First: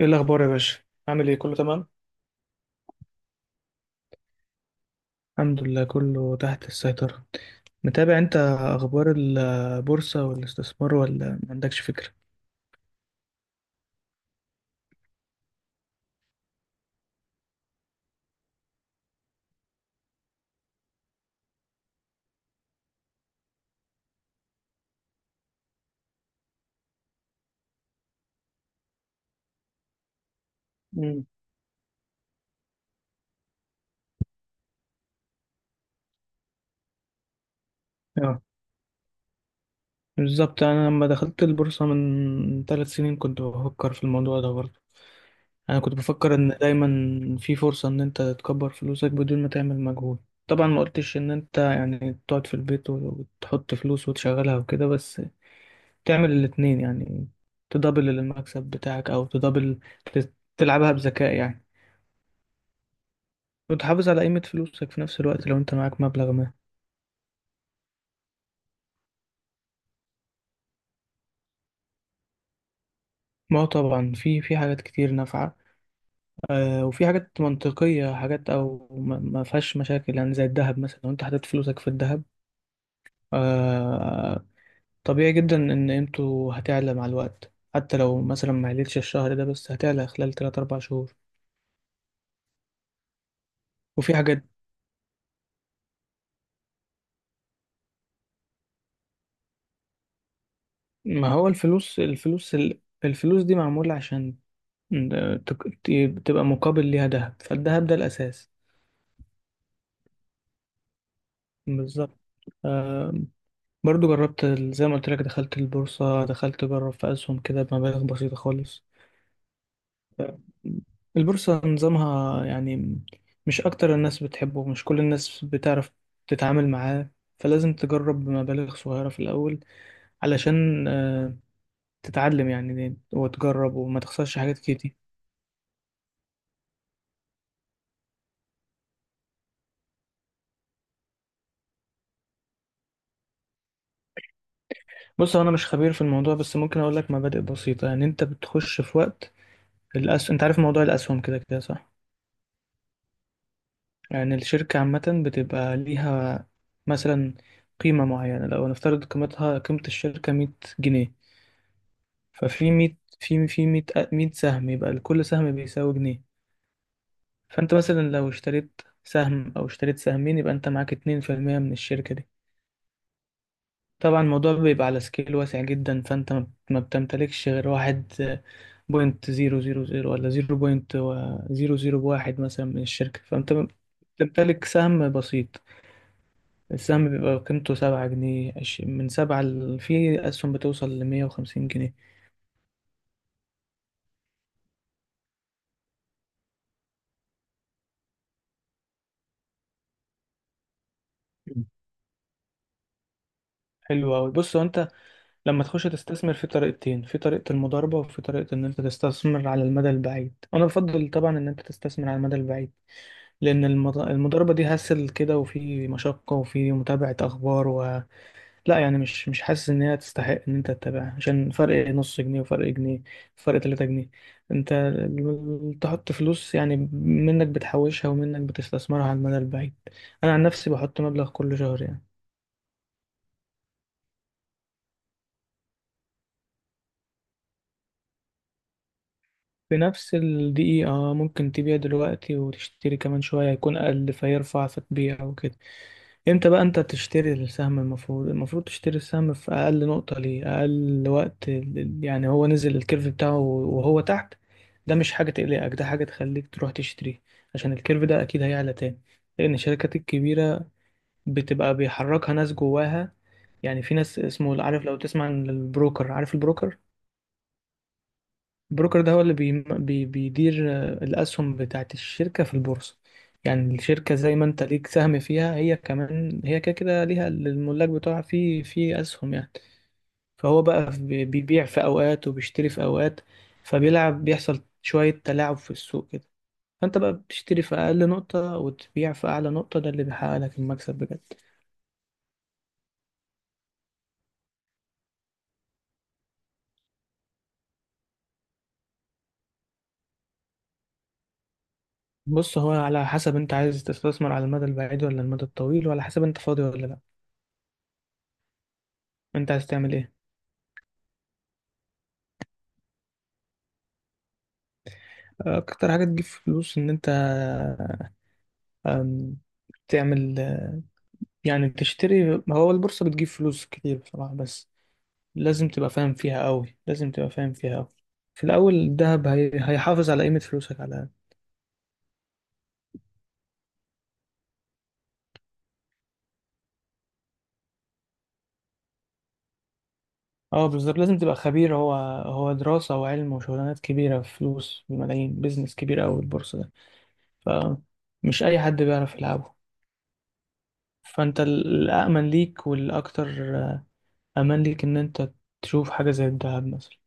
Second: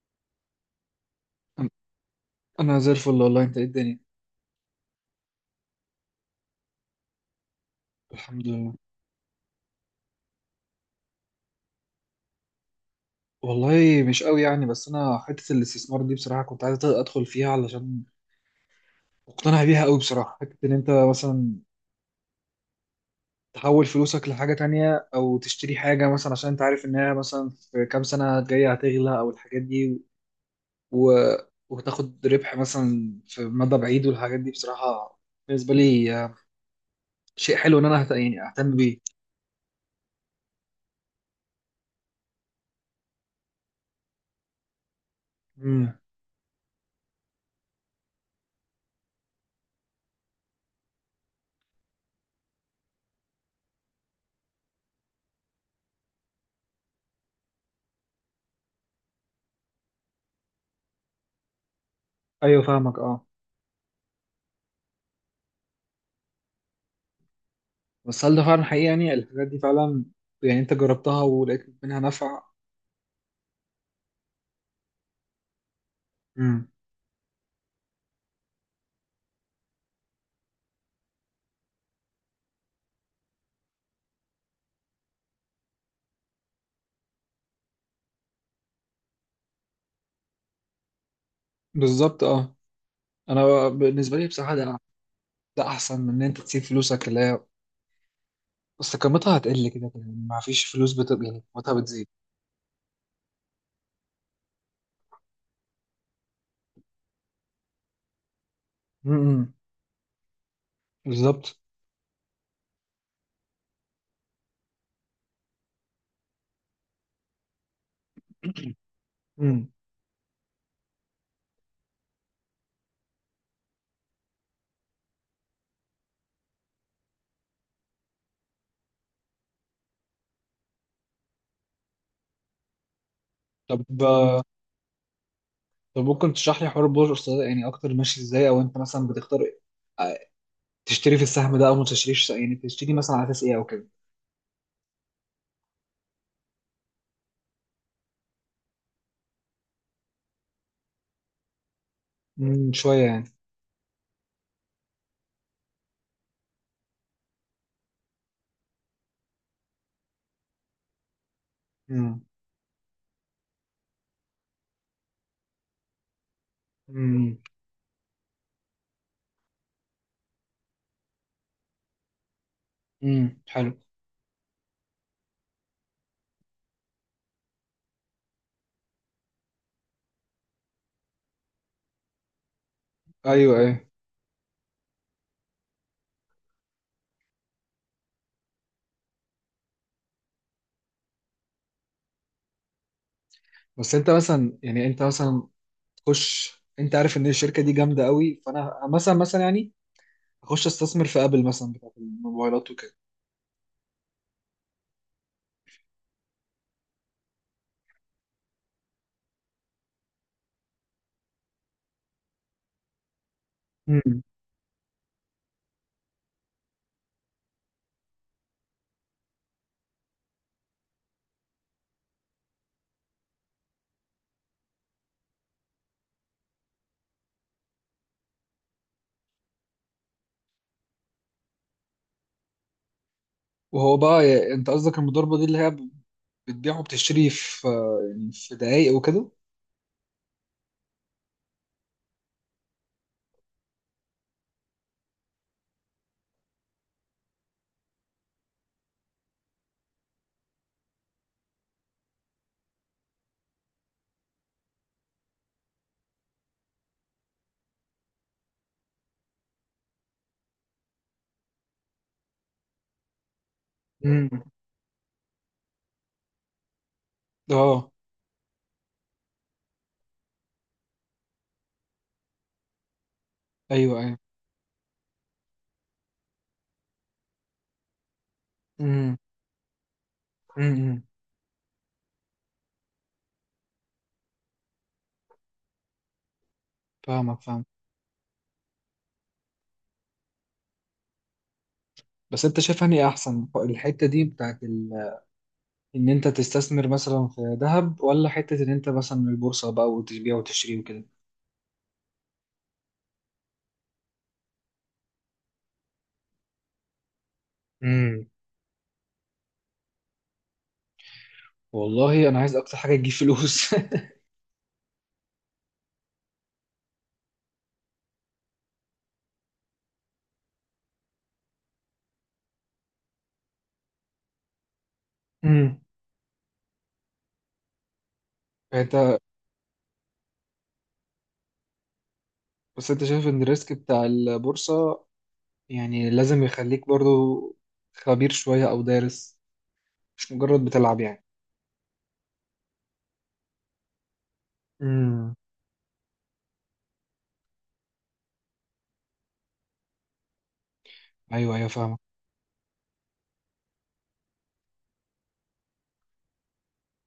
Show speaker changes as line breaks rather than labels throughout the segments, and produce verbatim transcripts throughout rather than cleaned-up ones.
ايه الاخبار يا باشا؟ عامل ايه؟ كله
أن-
تمام؟
انا زي الفل والله، انت ايه الدنيا؟
الحمد لله، كله تحت السيطرة. متابع انت
الحمد لله.
اخبار البورصة والاستثمار ولا ما عندكش فكرة؟
والله مش قوي يعني، بس انا حته الاستثمار دي بصراحه كنت عايز ادخل فيها علشان مقتنع بيها قوي بصراحه. حته ان انت مثلا تحول فلوسك لحاجه تانية او تشتري حاجه مثلا، عشان انت عارف انها مثلا في كام سنه جايه هتغلى، او الحاجات دي و...
مم.
وتاخد ربح مثلا في مدى بعيد، والحاجات دي بصراحه بالنسبه لي آه، شيء حلو ان انا هت...
اه،
يعني اهتم بيه.
بالظبط. انا لما دخلت البورصة من ثلاث سنين كنت بفكر في الموضوع ده برضه. انا كنت
امم.
بفكر ان دايما في فرصة ان انت تكبر فلوسك بدون ما تعمل مجهود. طبعا ما قلتش ان انت يعني تقعد في البيت وتحط فلوس وتشغلها وكده، بس تعمل الاتنين يعني. تدبل المكسب بتاعك او تدبل، ت- تلعبها بذكاء يعني.
ايوه، فاهمك. اه.
وتحافظ على قيمة فلوسك في نفس الوقت لو انت معاك مبلغ ما.
بس هل ده فعلا حقيقي؟ يعني الحاجات دي فعلا، يعني انت جربتها ولقيت منها نفع؟
ما هو طبعا في في حاجات كتير نافعة.
امم.
آه، وفي حاجات منطقية، حاجات او ما ما فيهاش مشاكل يعني، زي الذهب مثلا. لو انت حطيت فلوسك في الذهب، آه، طبيعي جدا ان قيمته هتعلى مع الوقت، حتى لو مثلا ما عليتش الشهر ده، بس هتعلى خلال ثلاثة اربع شهور.
بالظبط، اه. انا
وفي
بالنسبه لي
حاجات،
بصراحه ده ده احسن من ان انت تسيب فلوسك اللي هي بس قيمتها هتقل كده كده، يعني ما فيش فلوس بت...
ما
يعني
هو
قيمتها
الفلوس
بتزيد.
الفلوس ال- الفلوس دي معمولة عشان إن تك- ت- تبقى مقابل ليها دهب، فالدهب ده الأساس.
امم. بالظبط.
بالظبط. آم، برضو جربت ال- زي ما قلت لك، دخلت البورصة، دخلت أجرب في أسهم كده بمبالغ بسيطة خالص.
امم.
آم، البورصة نظامها يعني مش أكتر الناس بتحبه، مش كل الناس بتعرف تتعامل معاه، فلازم تجرب بمبالغ صغيرة في الأول، علشان آه، تتعلم يعني وتجرب وما
طب
تخسرش
آه،
حاجات كتير.
طب ممكن تشرح لي حوار البورصه ده يعني اكتر، ماشي ازاي؟ او انت مثلا بتختار آه، تشتري في السهم ده او ما تشتريش، يعني تشتري مثلا على اساس ايه او كده؟
بص، هو أنا مش خبير في الموضوع، بس ممكن أقول لك مبادئ بسيطة. يعني أنت بتخش في وقت الأس... أنت عارف موضوع الأسهم كده كده صح؟
امم، شويه يعني.
يعني الشركة عامة بتبقى ليها مثلا قيمة معينة. لو نفترض قيمتها، قيمة الشركة، مية جنيه،
امم.
ففي مية، في في مية، مية سهم، يبقى لكل سهم بيساوي جنيه.
امم.
فأنت مثلا لو اشتريت سهم أو اشتريت سهمين، يبقى أنت معاك اتنين في المية من الشركة دي.
امم. حلو.
طبعا الموضوع بيبقى على سكيل واسع جدا، فانت ما ما بتمتلكش غير واحد بوينت زيرو زيرو زيرو، ولا زيرو بوينت زيرو زيرو واحد مثلا من الشركة، فانت
ايوه، ايوه،
بتمتلك سهم بسيط. السهم بيبقى قيمته سبعة جنيه، عش- من سبعة ل- في أسهم بتوصل لمية وخمسين جنيه.
بس انت مثلا يعني انت مثلا تخش. انت عارف ان الشركه دي جامده قوي، فانا مثلا مثلا يعني اخش استثمر في ابل
مم.
مثلا بتاعت الموبايلات وكده.
حلو أوي. بص، هو أنت لما تخش تستثمر، في طريقتين، في طريقة المضاربة وفي طريقة إن أنت تستثمر على المدى البعيد. أنا بفضل طبعا إن أنت تستثمر على المدى البعيد، لأن المض-
مم.
المضاربة دي هسل كده، وفي مشقة وفي متابعة أخبار و... لا يعني مش مش حاسس إن هي تستحق إن أنت تتابعها عشان فرق نص جنيه وفرق جنيه، فرق تلاتة جنيه. أنت ال- تحط فلوس، يعني منك بتحوشها ومنك بتستثمرها على المدى البعيد. أنا عن نفسي بحط مبلغ كل شهر يعني.
وهو بقى ي- انت قصدك المضاربه دي اللي هي بتبيع وبتشتري في، يعني في دقايق وكده؟
في نفس الدقيقة، آه، ممكن تبيع دلوقتي وتشتري كمان شوية، هيكون أقل فيرفع فتبيع وكده. امتى بقى انت تشتري السهم؟ المفروض المفروض تشتري السهم في أقل نقطة ليه، أقل وقت ال- يعني هو نزل الكيرف بتاعه وهو تحت. ده مش حاجة تقلقك، ده حاجة تخليك تروح تشتريه، عشان الكيرف ده أكيد هيعلى تاني. لأن الشركات الكبيرة بتبقى بيحركها ناس جواها، يعني في ناس
مم.
اسمه، عارف لو تسمع عن البروكر، عارف البروكر؟
اه.
البروكر ده هو اللي بي بي بيدير، آه، الأسهم بتاعت الشركة في البورصة. يعني
ايوه،
الشركة
ايوه.
زي ما أنت ليك سهم فيها، هي كمان هي كده كده ليها الملاك بتوعها في في
مم.
أسهم يعني. فهو بقى
مم.
بي- بيبيع في أوقات وبيشتري في أوقات، فبيلعب، بيحصل شوية تلاعب في السوق كده. فأنت بقى
فاهمك،
بتشتري
فاهم.
في أقل نقطة وتبيع في أعلى نقطة، ده اللي بيحقق لك المكسب بجد.
بس انت شايف انهي احسن؟ الحته دي بتاعت ال... ان انت تستثمر مثلا في ذهب، ولا حته ان انت مثلا من البورصه بقى وتبيع وتشتري
بص، هو على حسب أنت عايز تستثمر على المدى البعيد ولا المدى الطويل، وعلى حسب أنت فاضي ولا لأ.
وكده؟
أنت عايز تعمل إيه؟
والله انا عايز اكتر حاجه تجيب فلوس.
اكتر حاجه تجيب فلوس؟ ان انت، أم، تعمل، يعني تشتري، هو البورصه بتجيب فلوس كتير بصراحه، بس لازم
امم.
تبقى فاهم فيها قوي، لازم تبقى فاهم فيها قوي. في الاول
انت
الذهب هي... هيحافظ على قيمه فلوسك على الأقل.
بس انت شايف ان الريسك بتاع البورصه يعني لازم يخليك برضو خبير شويه او دارس، مش مجرد
اه، بالظبط،
بتلعب
لازم
يعني؟
تبقى خبير. هو هو دراسه وعلم وشغلانات كبيره، فلوس
امم.
بملايين، بيزنس كبير قوي البورصه ده، فمش اي حد بيعرف يلعبه. فانت
ايوه،
ال-
ايوه، فاهمك.
الامن ليك والاكتر، آه، امان ليك، ان انت تشوف حاجه زي الذهب مثلا.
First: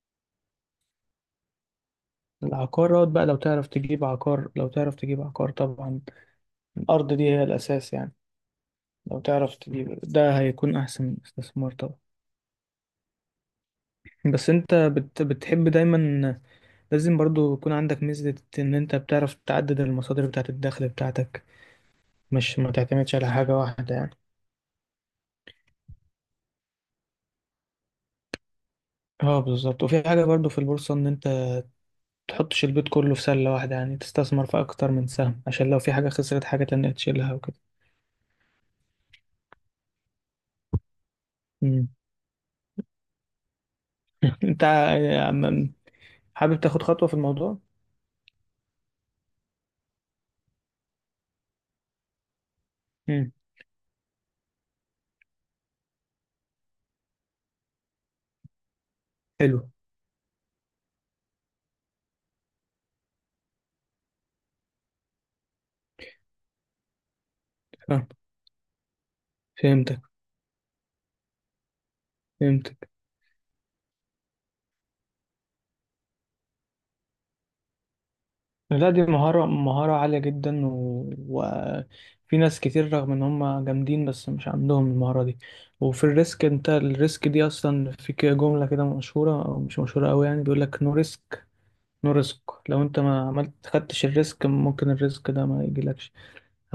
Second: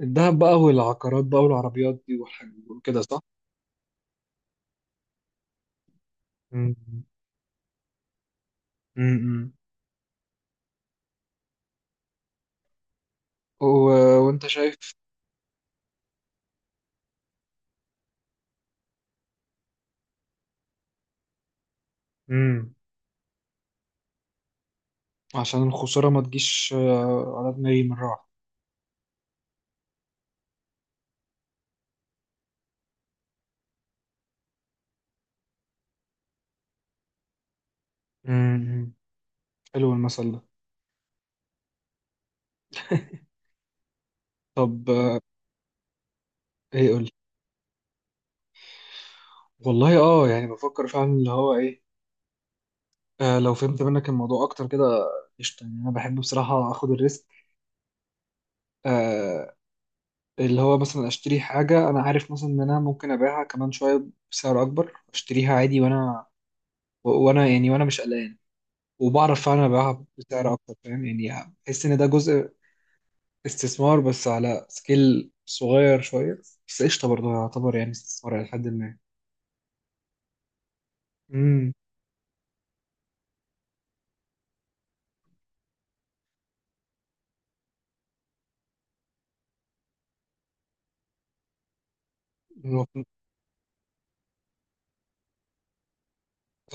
الذهب بقى، والعقارات بقى، والعربيات دي والحاجات وكده،
العقارات
صح؟
بقى لو تعرف تجيب عقار، لو تعرف تجيب عقار طبعا،
امم.
الأرض دي هي الأساس يعني، لو
امم.
تعرف تجيب ده، هيكون أحسن استثمار طبعا.
و... وانت
بس أنت
شايف؟
بت بتحب دايما، لازم برضو يكون عندك ميزة إن أنت بتعرف تعدد المصادر بتاعة الدخل بتاعتك، مش ما
امم.
تعتمدش على حاجة واحدة يعني.
عشان الخساره ما تجيش آه، على دماغي من راحه.
اه، بالظبط. وفي حاجة برضو في البورصة، إن أنت تحطش البيت كله في سلة واحدة، يعني تستثمر في أكتر من سهم، عشان لو في حاجة خسرت، حاجة تانية تشيلها وكده.
امم، حلو المثل ده.
مم. أنت
طب آه،
ع- حابب تاخد
ايه
خطوة
قول.
في الموضوع؟
والله، اه، يعني بفكر فعلا اللي هو ايه. آه، لو فهمت منك الموضوع اكتر كده، قشطه يعني. انا بحب بصراحه اخد الريسك. آه.
حلو.
اللي هو مثلا اشتري حاجه، انا عارف مثلا ان انا ممكن ابيعها كمان شويه بسعر اكبر، اشتريها عادي وانا و- وانا يعني وانا مش
فاهم-
قلقان، وبعرف فعلا
فهمتك،
ابيعها بسعر اكتر، فاهم؟ يعني بحس ان ده جزء
فهمتك.
استثمار، بس على سكيل صغير شويه، بس قشطه برضه يعتبر يعني استثمار الى حد
لا،
ما.
دي مهارة مهارة عالية جدا و...
امم.
وفي ناس كتير رغم ان هم جامدين، بس مش عندهم المهارة دي. وفي الريسك، انت الريسك دي اصلا، في كده جملة كده مشهورة او مش مشهورة قوي يعني، بيقول لك نو ريسك، نو ريسك. لو انت
المفروض-
ما عملت خدتش الريسك، ممكن الريسك ده ما يجيلكش.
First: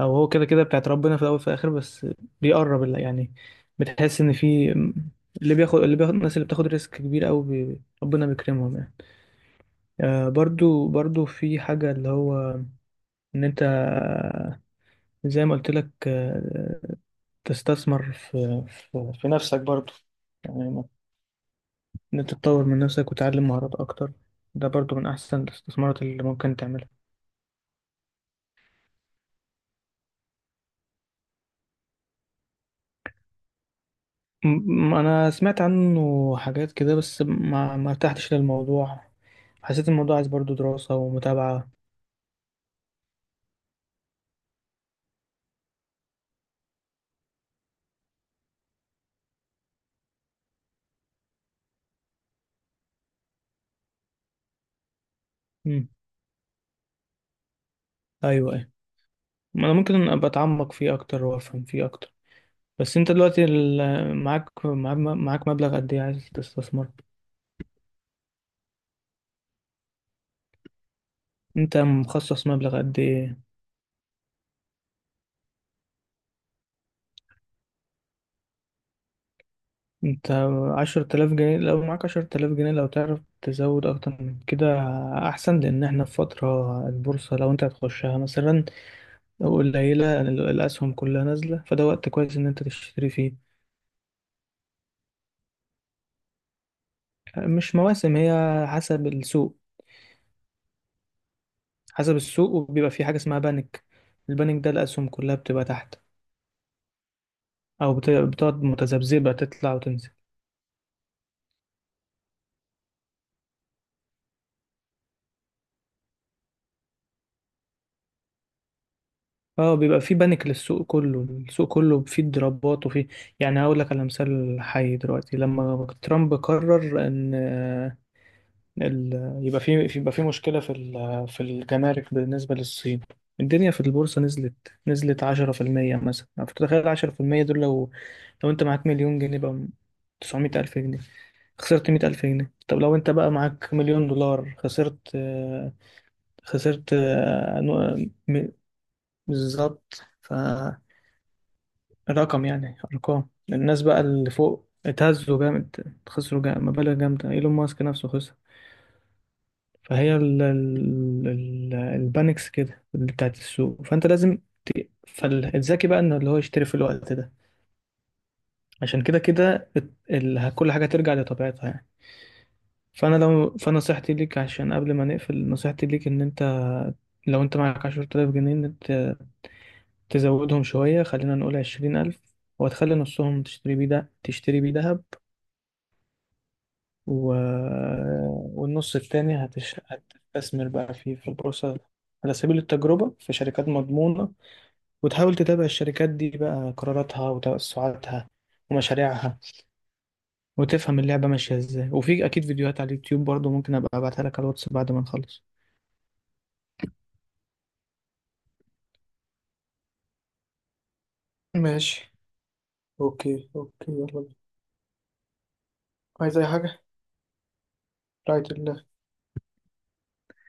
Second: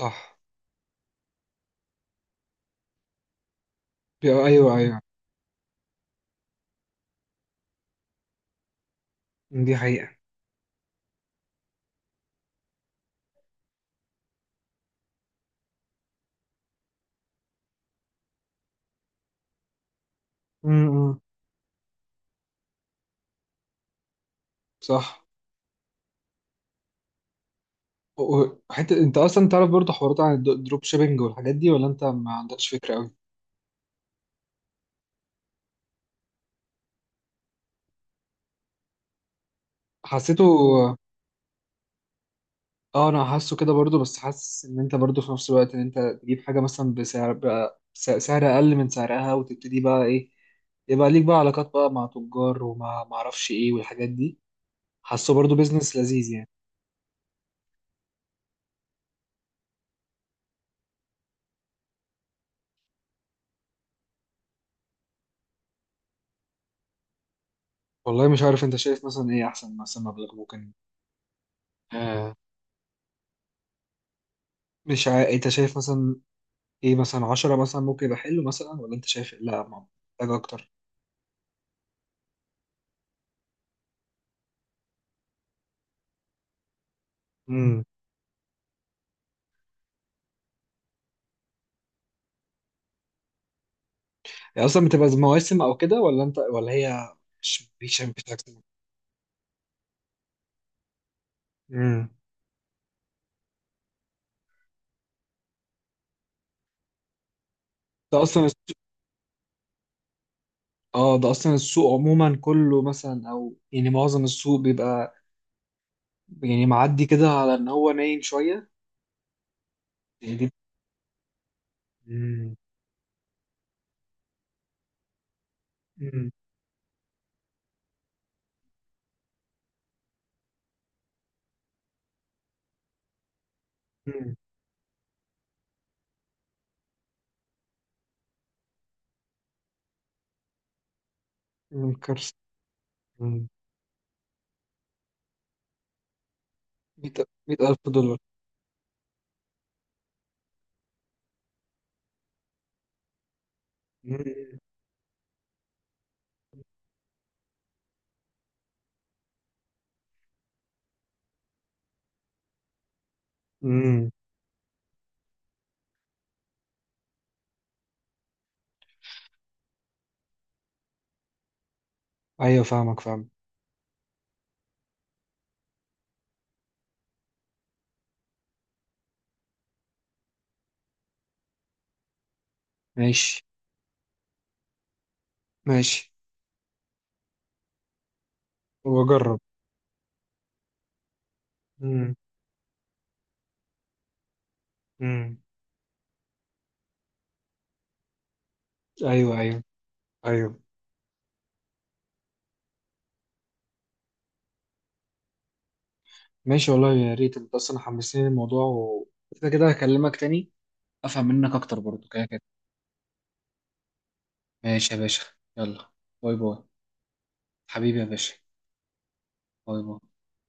او هو كده كده بتاعت ربنا، في الاول وفي الاخر، بس بيقرب، اللي يعني، بتحس ان
ايوه،
في،
ايوه،
اللي بياخد اللي بياخد الناس اللي بتاخد ريسك كبير قوي، بي... ربنا بيكرمهم يعني.
دي حقيقه.
آه، برضو برضو في حاجة، اللي هو إن أنت، آه، زي ما قلت لك، آه، تستثمر في, في, في نفسك برضو يعني. ما-
امم.
إن أنت تطور من نفسك وتعلم مهارات أكتر، ده برضو من
صح.
أحسن الاستثمارات اللي ممكن تعملها.
حتى انت اصلا تعرف برضه حوارات عن الدروب شيبينج والحاجات دي، ولا انت ما عندكش فكره قوي؟
م- م- أنا سمعت عنه حاجات كده، بس ما ما ارتحتش للموضوع، حسيت الموضوع عايز
حسيته.
برضو دراسة ومتابعة.
اه، انا حاسه كده برضه، بس حاسس ان انت برضه في نفس الوقت ان انت تجيب حاجه مثلا بسعر بقى س- سعر اقل من سعرها، وتبتدي بقى ايه، يبقى ليك بقى علاقات بقى مع تجار ومع ما اعرفش ايه والحاجات دي. حاسه برضه
مم.
بيزنس لذيذ يعني.
أيوة، أيوة. أنا ممكن أبقى أتعمق فيه أكتر وأفهم فيه أكتر. بس انت دلوقتي ال- معاك معاك معاك مبلغ قد ايه عايز تستثمر؟
والله مش عارف، انت شايف مثلا ايه احسن مثلا مبلغ ممكن؟
انت
آه
مخصص مبلغ قد ايه؟
مش عارف انت شايف مثلا ايه؟ مثلا عشرة مثلا ممكن يبقى حلو مثلا، ولا انت شايف إيه؟ لا، محتاج
انت
اكتر؟
عشرة آلاف جنيه، لو معاك عشرة آلاف جنيه، لو تعرف تزود اكتر من كده احسن، لان احنا في فترة البورصة، لو انت هتخشها مثلا قليلة، ال- الاسهم كلها نازلة، فده وقت كويس ان انت تشتري فيه.
هي اصلا بتبقى زي مواسم او كده؟ ولا انت، ولا هي. مش
مش
مش
مواسم،
مش أكتر؟
هي حسب السوق،
امم.
حسب السوق. وبيبقى في حاجة اسمها بانك، البانك ده الاسهم كلها بتبقى تحت، او بت-
ده اصلا
بتقعد
السوق-
متذبذبة، تطلع وتنزل.
اه، ده اصلا السوق عموما كله مثلا، او يعني معظم السوق بيبقى يعني معدي كده على ان هو نايم شويه.
اه، بيبقى في
يعني
بانيك
دي
للسوق كله، السوق كله فيه
امم.
ضربات وفيه، يعني هقول لك على مثال حي دلوقتي، لما
امم.
ترامب قرر ان آه، ال... يبقى في، يبقى في مشكلة في ال... في الجمارك بالنسبة للصين، الدنيا في البورصة
امم.
نزلت، نزلت عشرة في المية مثلا، فتخيل عشرة في المية دول، لو لو انت معاك مليون جنيه بقى، تسعمائة ألف جنيه، خسرت
أمم،
مئة ألف
كارثه.
جنيه. طب لو انت بقى
امم.
معاك مليون دولار، خسرت، آه، خسرت، آه،
100000
نوع-
دولار
م- بالظبط. ف رقم يعني، ارقام، الناس بقى اللي
امم.
فوق اتهزوا جامد، خسروا جامد مبالغ جامده، ايلون ماسك نفسه خسر. فهي ال ال ال البانكس كده اللي بتاعت السوق، فانت
امم.
لازم، فالذكي بقى انه اللي هو يشتري في الوقت ده، عشان كده كده ال- ال- كل حاجه ترجع لطبيعتها يعني.
ايوه، فاهمك،
فانا
فاهم.
لو فنصيحتي ليك، عشان قبل ما نقفل، نصيحتي ليك ان انت، لو انت معاك عشرة آلاف جنيه، ان انت تزودهم شويه، خلينا نقول عشرين ألف، وتخلي
ماشي.
نصهم تشتري بيه، ده تشتري بيه دهب،
ماشي.
و... والنص
واجرب.
التاني هتش... هتستثمر بقى فيه في البورصة
امم.
على سبيل التجربة في شركات مضمونة، وتحاول
امم.
تتابع الشركات دي بقى، قراراتها وتوسعاتها
ايوه،
ومشاريعها،
ايوه، ايوه.
وتفهم اللعبة ماشية ازاي. وفي أكيد فيديوهات على اليوتيوب برضو، ممكن أبقى أبعتها لك على الواتس بعد ما نخلص.
ماشي، والله يا ريت. انت اصلا حمسني الموضوع، وكده كده هكلمك تاني. افهم منك اكتر برضو
ماشي.
كده كده.
اوكي، اوكي، يلا بينا.
ماشي يا باشا. يلا. باي
عايز اي
باي.
حاجة؟
حبيبي يا باشا.
رايت الله.
باي باي.